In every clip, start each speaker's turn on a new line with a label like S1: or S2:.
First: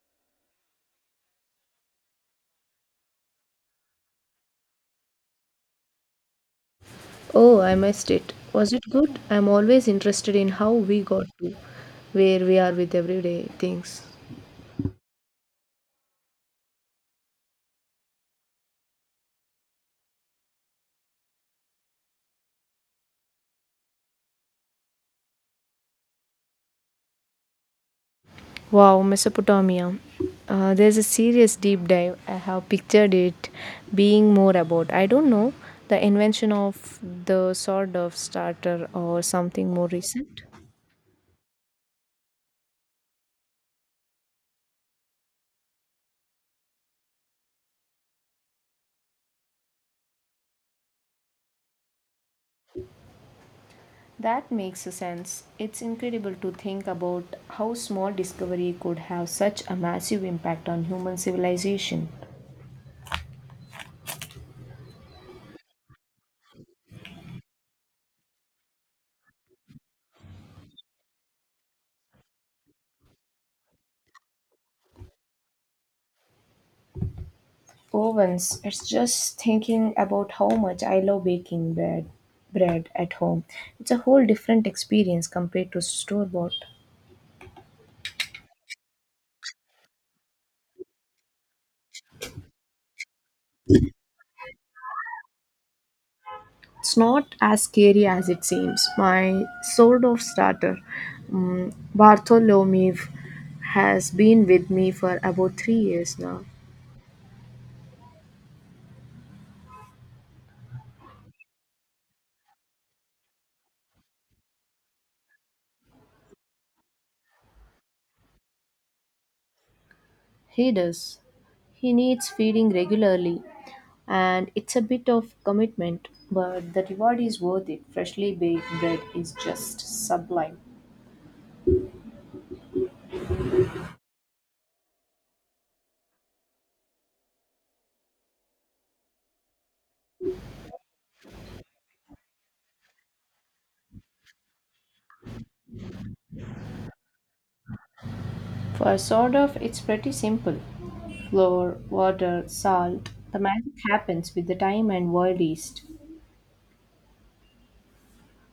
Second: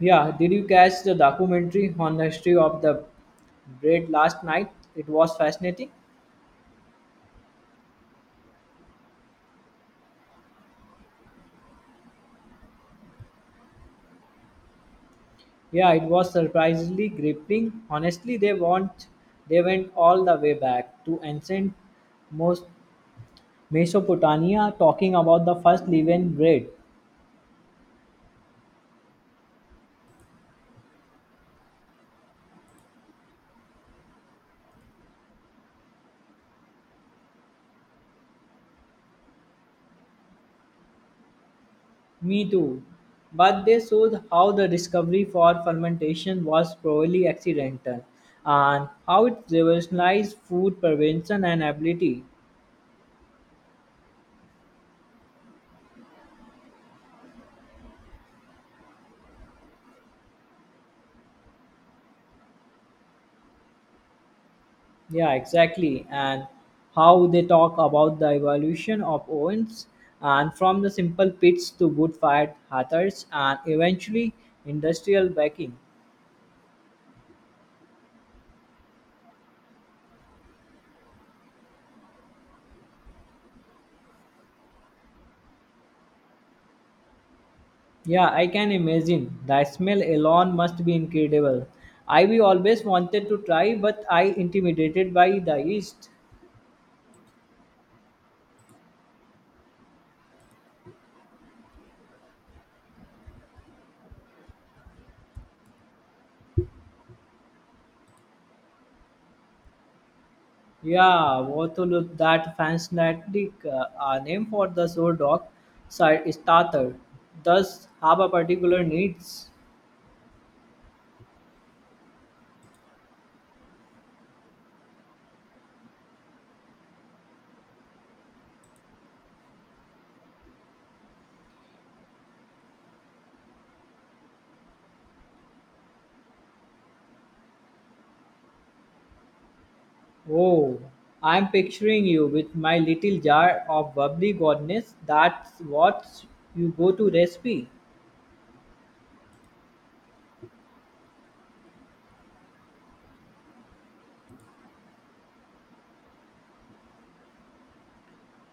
S1: Yeah, did you catch the documentary on the history of the bread last night? It was fascinating.
S2: Oh, I missed it. Was it good? I'm always interested in how we got to where we are with everyday things.
S1: Yeah, it was surprisingly gripping. Honestly, they went all the way back to ancient most Mesopotamia talking about the first leavened bread.
S2: Wow, Mesopotamia. There's a serious deep dive. I have pictured it being more about, I don't know, the invention of the sort of starter or something more recent.
S1: Me too. But they showed how the discovery for fermentation was probably accidental and how it revolutionized food prevention and ability.
S2: That makes sense. It's incredible to think about how small discovery could have such a massive impact on human civilization.
S1: Yeah, exactly. And how they talk about the evolution of ovens and from the simple pits to wood fired hearths and eventually industrial baking.
S2: Ovens. It's just thinking about how much I love baking bread at home. It's a whole different experience compared to store bought.
S1: Yeah, I can imagine. The smell alone must be incredible. I we always wanted to try, but I intimidated by the yeast.
S2: It's not as scary as it seems. My sort of starter, Bartholomew, has been with me for about 3 years now.
S1: Yeah, what to look that fascinating name for the sourdough side starter does have a particular needs.
S2: He does. He needs feeding regularly, and it's a bit of commitment, but the reward is worth it. Freshly baked bread is just sublime.
S1: Oh, I'm picturing you with my little jar of bubbly goodness. That's what you go to recipe.
S2: For sort of, it's pretty simple. Flour, water, salt. The magic happens with the time and wild yeast.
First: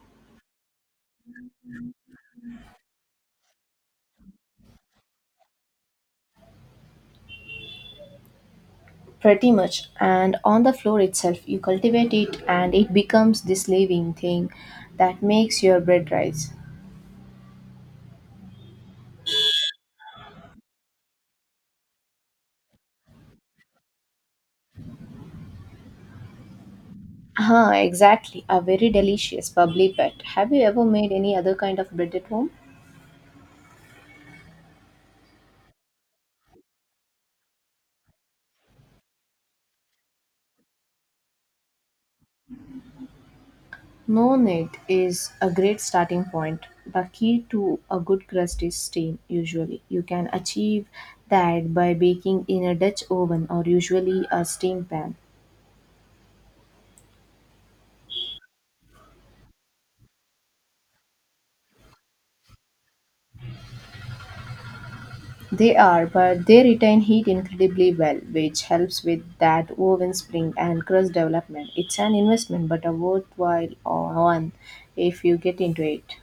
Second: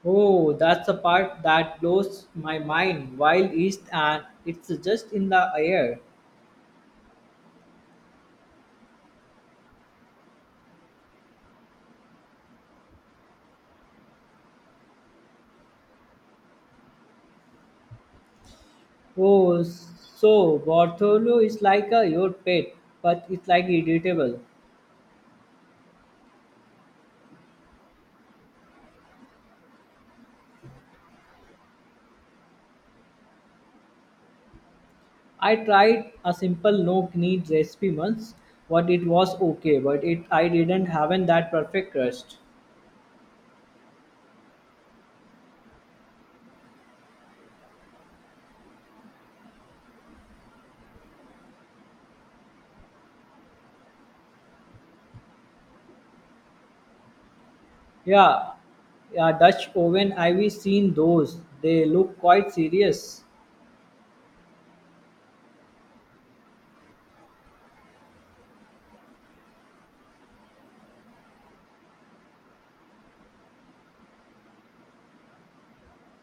S1: Oh, that's the part that blows my mind. Wild East and it's just in the air.
S2: Pretty much. And on the floor itself, you cultivate it and it becomes this living thing that makes your bread rise.
S1: Oh, so Bartholo is like a your pet, but it's like irritable.
S2: Ah, exactly. A very delicious, bubbly bread. Have you ever made any other kind of bread at home?
S1: I tried a simple no knead recipe once, but it was okay, but it I didn't have that perfect crust.
S2: No-net is a great starting point. The key to a good crust is steam, usually. You can achieve that by baking in a Dutch oven or usually a steam pan.
S1: Yeah, yeah, Dutch oven. I've seen those. They look quite serious.
S2: They are, but they retain heat incredibly well, which helps with that oven spring and crust development. It's an investment, but a worthwhile one if you get into it.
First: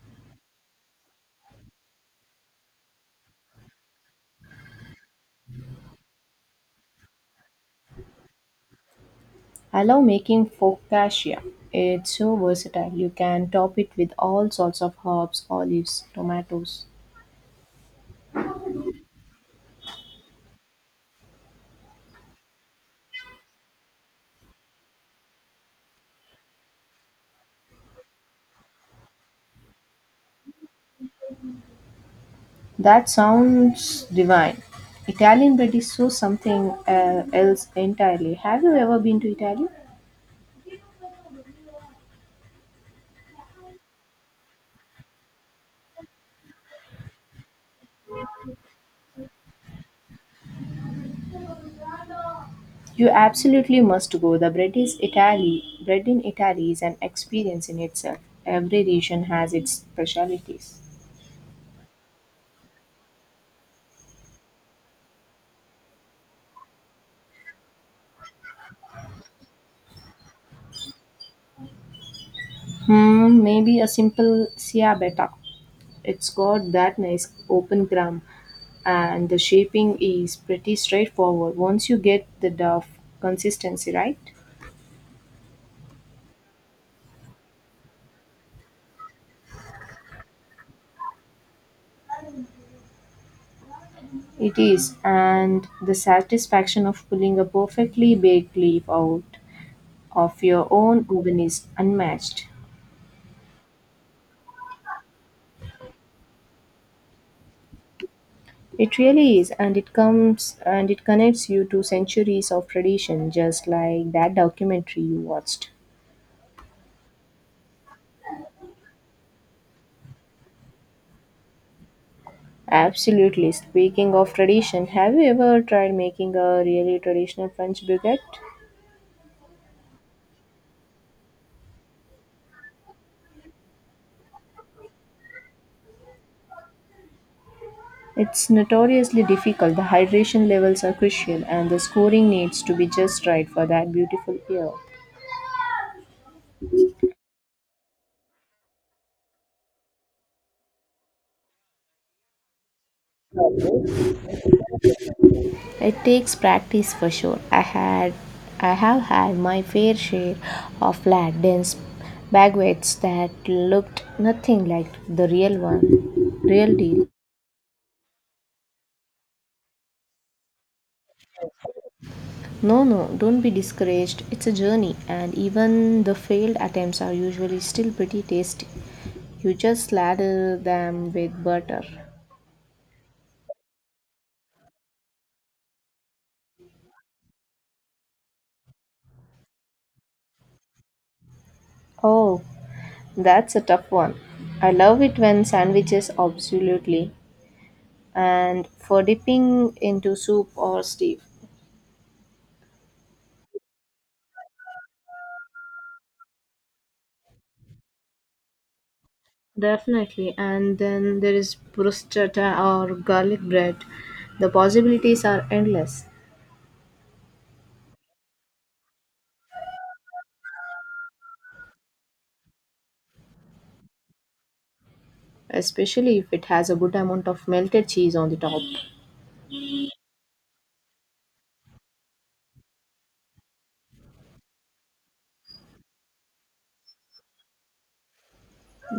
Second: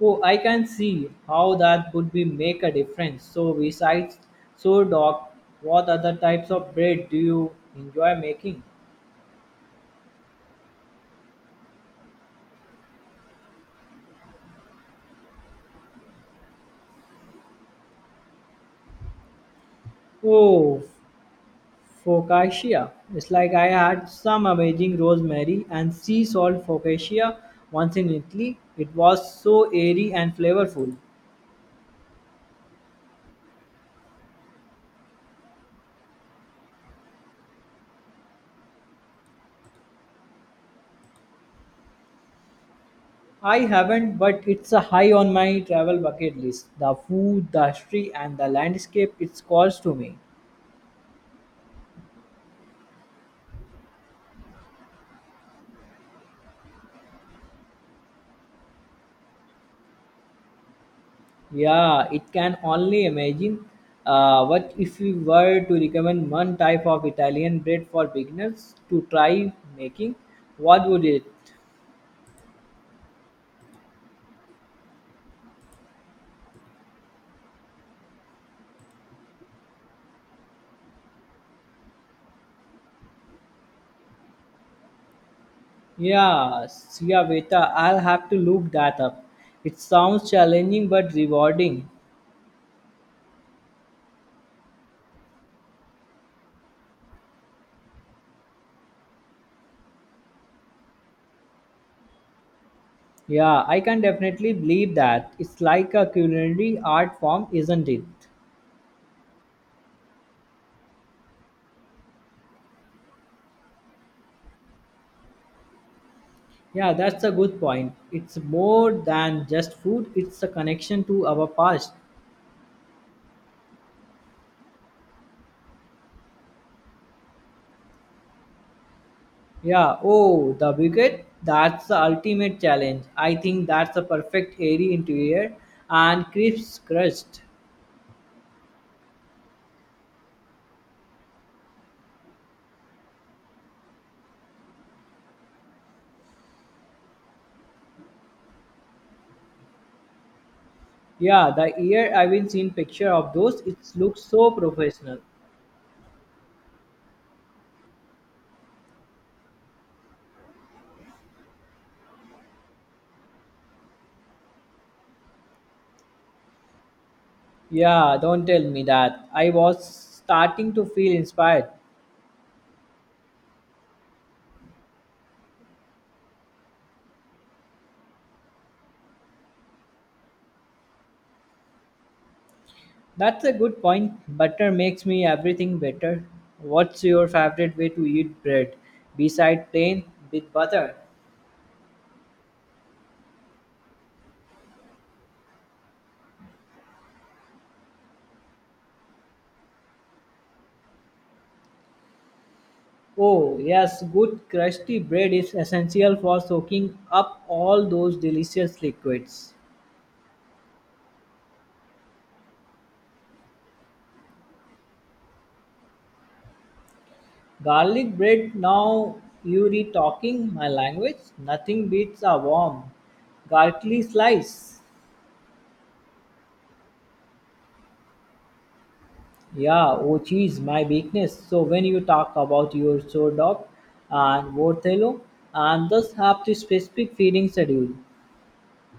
S1: Oh, I can see how that would be make a difference. So besides so doc, what other types of bread do you enjoy making?
S2: I love making focaccia. It's so versatile. You can top it with all sorts of herbs, olives, tomatoes.
S1: Oh, focaccia. It's like I had some amazing rosemary and sea salt focaccia once in Italy. It was so airy and flavorful.
S2: That sounds divine. Italian bread is so something else entirely. Have you ever been to Italy?
S1: I haven't, but it's a high on my travel bucket list. The food, the history, and the landscape it calls to me.
S2: You absolutely must go. The bread is Italy. Bread in Italy is an experience in itself. Every region has its specialities.
S1: Yeah, it can only imagine. What if we were to recommend one type of Italian bread for beginners to try making? What would it?
S2: Hmm, maybe a simple ciabatta. It's got that nice open crumb, and the shaping is pretty straightforward once you get the dough consistency right.
S1: Yeah, Siaveta, I'll have to look that up. It sounds challenging but rewarding.
S2: It is, and the satisfaction of pulling a perfectly baked leaf out of your own oven is unmatched.
S1: Yeah, I can definitely believe that. It's like a culinary art form, isn't it?
S2: It really is, and it comes and it connects you to centuries of tradition, just like that documentary you watched.
S1: Yeah, that's a good point. It's more than just food, it's a connection to our past.
S2: Absolutely. Speaking of tradition, have you ever tried making a really traditional French baguette?
S1: Yeah, oh, the wicket that's the ultimate challenge. I think that's a perfect airy interior and crisp crust.
S2: It's notoriously difficult. The hydration levels are crucial, and the scoring needs to be just right for that beautiful ear.
S1: Yeah, the ear, I've been seen picture of those. It looks so professional.
S2: It takes practice for sure. I have had my fair share of flat dense baguettes that looked nothing like the real one. Real deal.
S1: Yeah, don't tell me that. I was starting to feel inspired.
S2: No, no, don't be discouraged. It's a journey and even the failed attempts are usually still pretty tasty. You just ladle them with butter.
S1: That's a good point. Butter makes me everything better. What's your favorite way to eat bread beside plain with butter?
S2: Oh, that's a tough one. I love it when sandwiches absolutely and for dipping into soup or stew.
S1: Oh, yes, good crusty bread is essential for soaking up all those delicious liquids.
S2: Definitely. And then there is bruschetta or garlic bread. The possibilities are endless,
S1: Garlic bread, now you're talking my language. Nothing beats a warm, garlicky slice.
S2: especially if it has a good amount of melted cheese on the top.
S1: Yeah, oh geez, my weakness. So when you talk about your sore dog and Worthelo and thus have the specific feeding schedule.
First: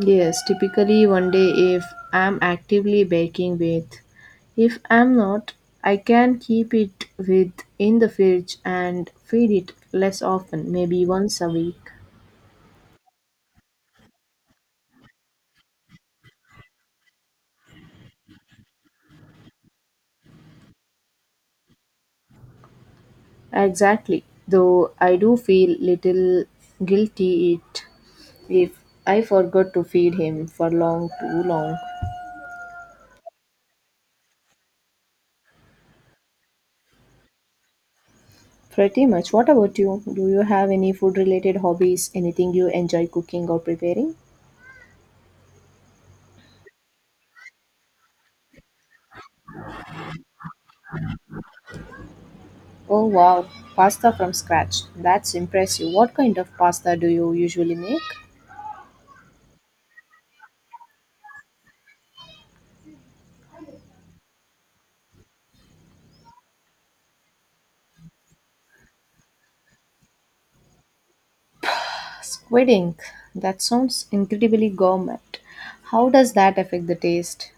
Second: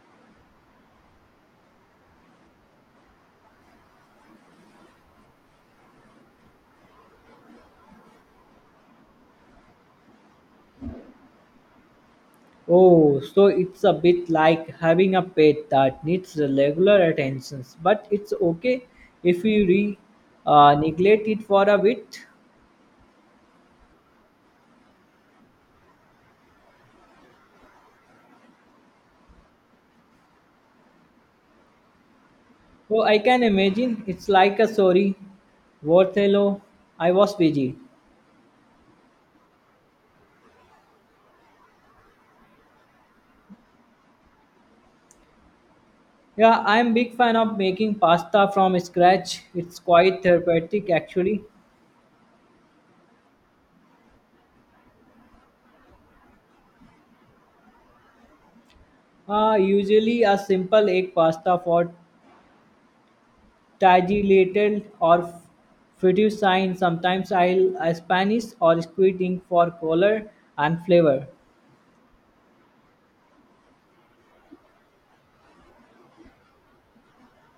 S2: Yes, typically one day if I'm actively baking with. If I'm not, I can keep it with in the fridge and feed it less often, maybe once a week.
S1: Oh, so it's a bit like having a pet that needs regular attentions, but it's okay if you neglect it for a bit.
S2: Exactly. Though I do feel little guilty it if I forgot to feed him for long too long.
S1: So I can imagine it's like a sorry, Worthelo, I was busy.
S2: Pretty much. What about you? Do you have any food related hobbies? Anything you enjoy cooking or preparing?
S1: Yeah, I'm big fan of making pasta from scratch. It's quite therapeutic actually.
S2: Oh wow, pasta from scratch. That's impressive. What kind of pasta do you usually make?
S1: Usually a simple egg pasta for tagliatelle or fettuccine. Sometimes I'll Spanish or squid ink for color and flavor.
S2: Squid ink. That sounds incredibly gourmet. How does that affect the taste?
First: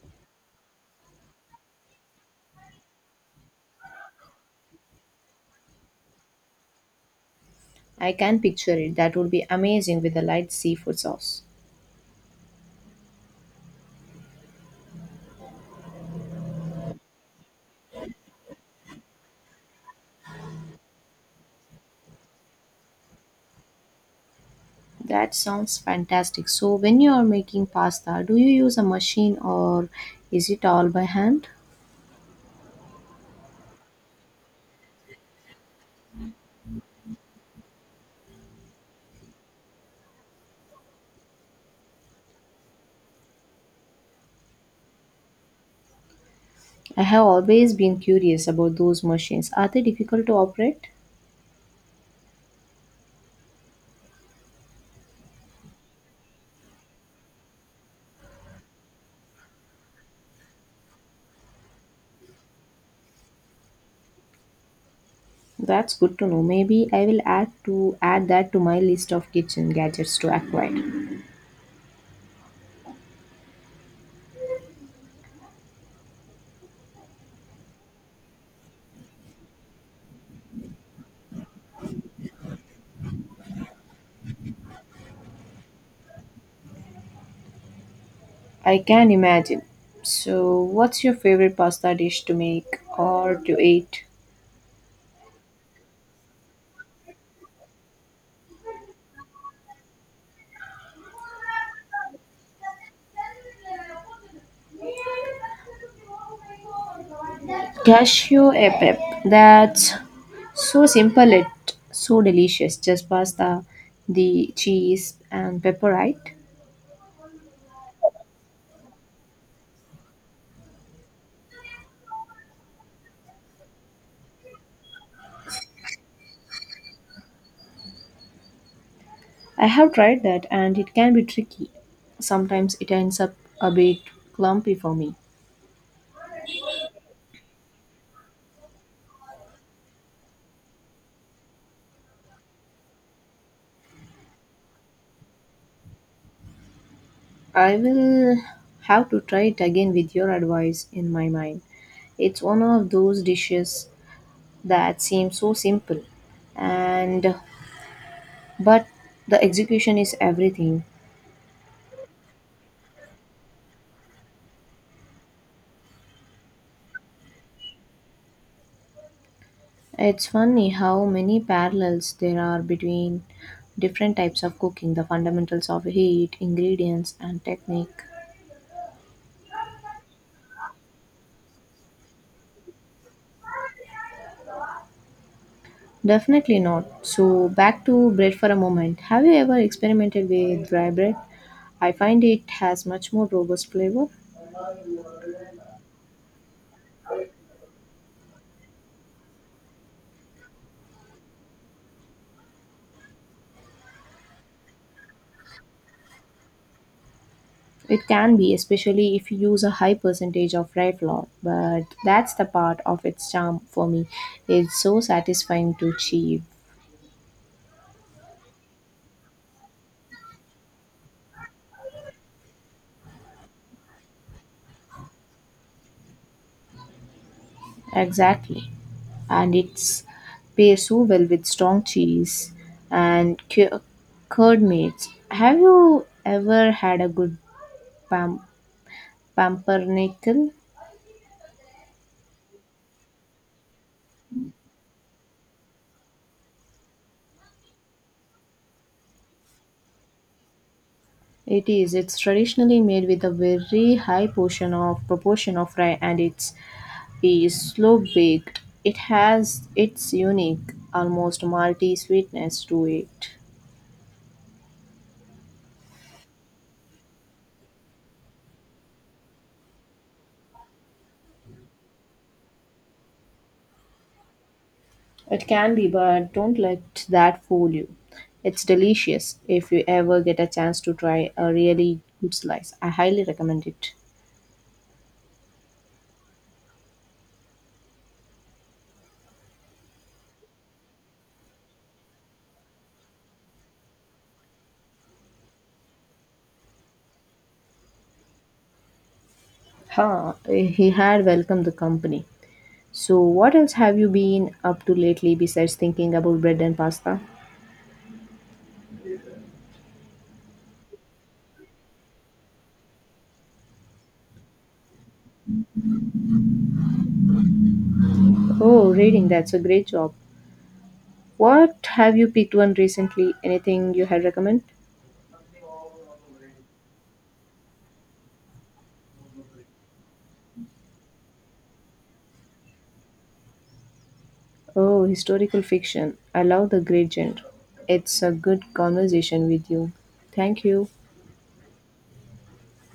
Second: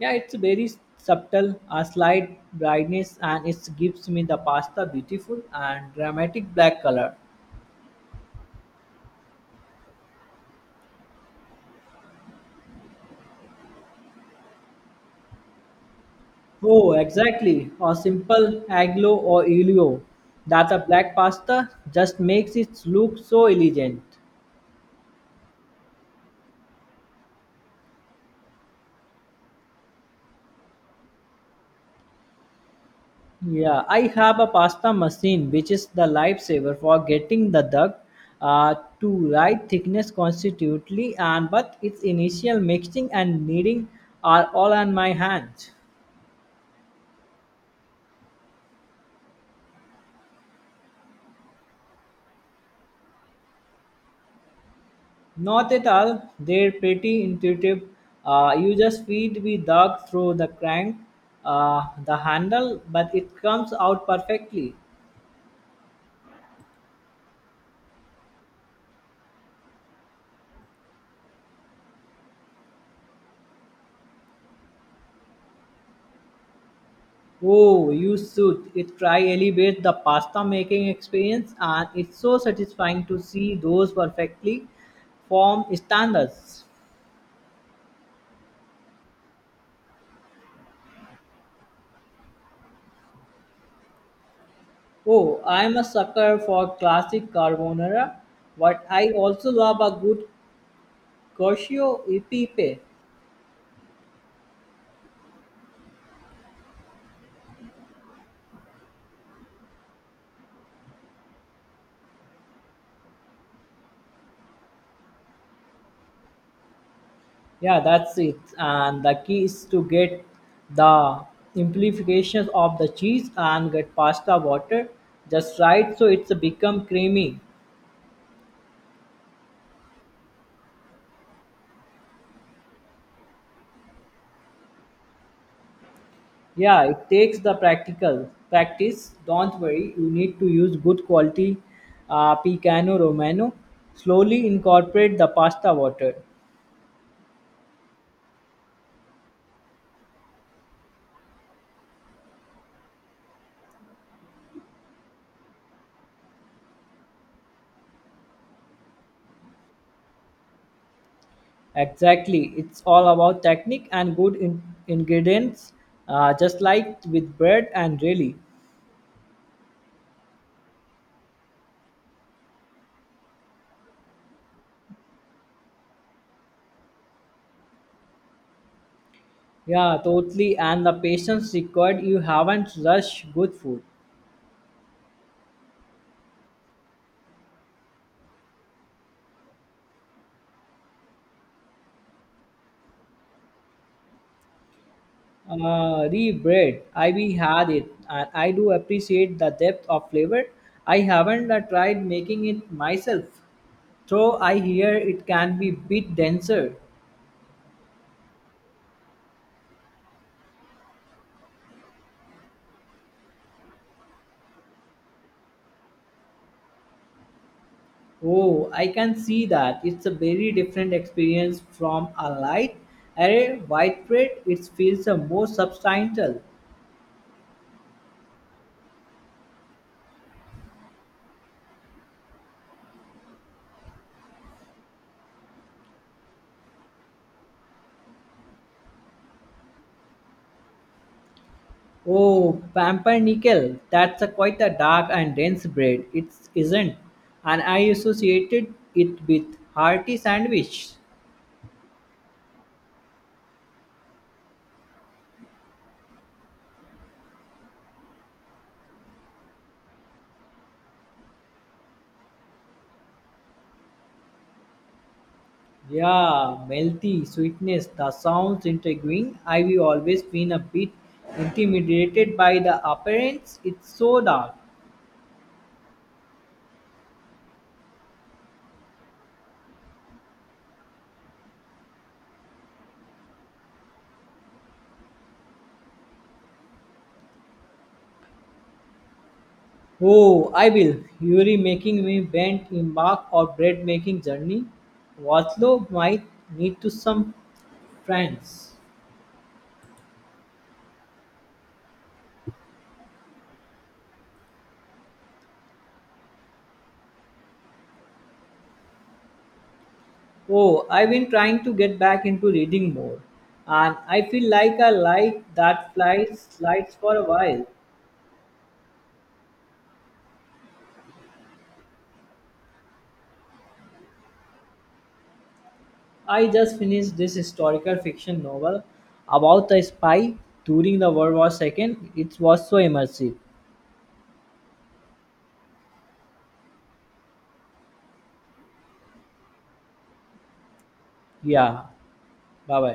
S1: Yeah, it's very subtle, a slight brightness, and it gives me the pasta beautiful and dramatic black color.
S2: I can picture it. That would be amazing with a light seafood sauce.
S1: Oh, exactly. Or simple aglio or olio. That a black pasta just makes it look so elegant.
S2: That sounds fantastic. So, when you are making pasta, do you use a machine or is it all by hand?
S1: Yeah, I have a pasta machine which is the lifesaver for getting the duck to right thickness constitutively and but its initial mixing and kneading are all on my hands.
S2: I have always been curious about those machines. Are they difficult to operate?
S1: Not at all, they're pretty intuitive. You just feed the duck through the crank, the handle, but it comes out perfectly.
S2: That's good to know. Maybe I will add that to my list of kitchen gadgets to acquire.
S1: Oh, you should. It try elevates the pasta making experience and it's so satisfying to see those perfectly formed standards.
S2: I can imagine. So, what's your favorite pasta dish to make or to eat?
S1: Oh, I'm a sucker for classic carbonara, but I also love a good cacio e pepe.
S2: Cashew a pep. That's so simple it so delicious. Just pasta, the cheese and pepper, right?
S1: Yeah, that's it. And the key is to get the amplifications of the cheese and get pasta water just right so it's become creamy.
S2: I have tried that and it can be tricky. Sometimes it ends up a bit clumpy for me.
S1: Yeah, it takes the practical practice. Don't worry, you need to use good quality Picano Romano. Slowly incorporate the pasta water.
S2: I will have to try it again with your advice in my mind. It's one of those dishes that seem so simple and but the execution is everything.
S1: Exactly, it's all about technique and good ingredients, just like with bread and really.
S2: It's funny how many parallels there are between different types of cooking, the fundamentals of heat, ingredients, and technique.
S1: Yeah, totally. And the patience required, you haven't rushed good food.
S2: Definitely not. So, back to bread for a moment. Have you ever experimented with dry bread? I find it has much more robust flavor.
S1: Re-bread, I we had it, and I do appreciate the depth of flavor. I haven't tried making it myself. So I hear it can be bit denser.
S2: It can be, especially if you use a high percentage of rye flour, but that's the part of its charm for me. It's so satisfying to achieve.
S1: Oh, I can see that. It's a very different experience from a light array widespread. It feels a more substantial.
S2: Exactly. And it's pairs so well with strong cheese and curd meats. Have you ever had a good pam- pumpernickel?
S1: Oh, pumpernickel. That's a quite a dark and dense bread. It isn't, and I associated it with hearty sandwich.
S2: It is. It's traditionally made with a very high portion of proportion of rye, and it's is slow baked. It has its unique, almost malty sweetness to it.
S1: Yeah, melty sweetness. The sounds intriguing. I've always been a bit intimidated by the appearance. It's so dark.
S2: It can be, but don't let that fool you. It's delicious if you ever get a chance to try a really good slice. I highly recommend it.
S1: Oh, I will. Yuri making me bent embark or bread making journey. Watlo might need to some friends.
S2: Huh, he had welcomed the company. So, what else have you been up to lately besides thinking about bread and pasta?
S1: Oh, I've been trying to get back into reading more, and I feel like a light that flies slides for a while.
S2: Oh, reading, that's a great job. What have you picked one recently? Anything you had recommend?
S1: I just finished this historical fiction novel about a spy during the World War II. It was so immersive.
S2: Oh, historical fiction. I love the great genre. It's a good conversation with you. Thank you.
S1: Yeah. Bye bye.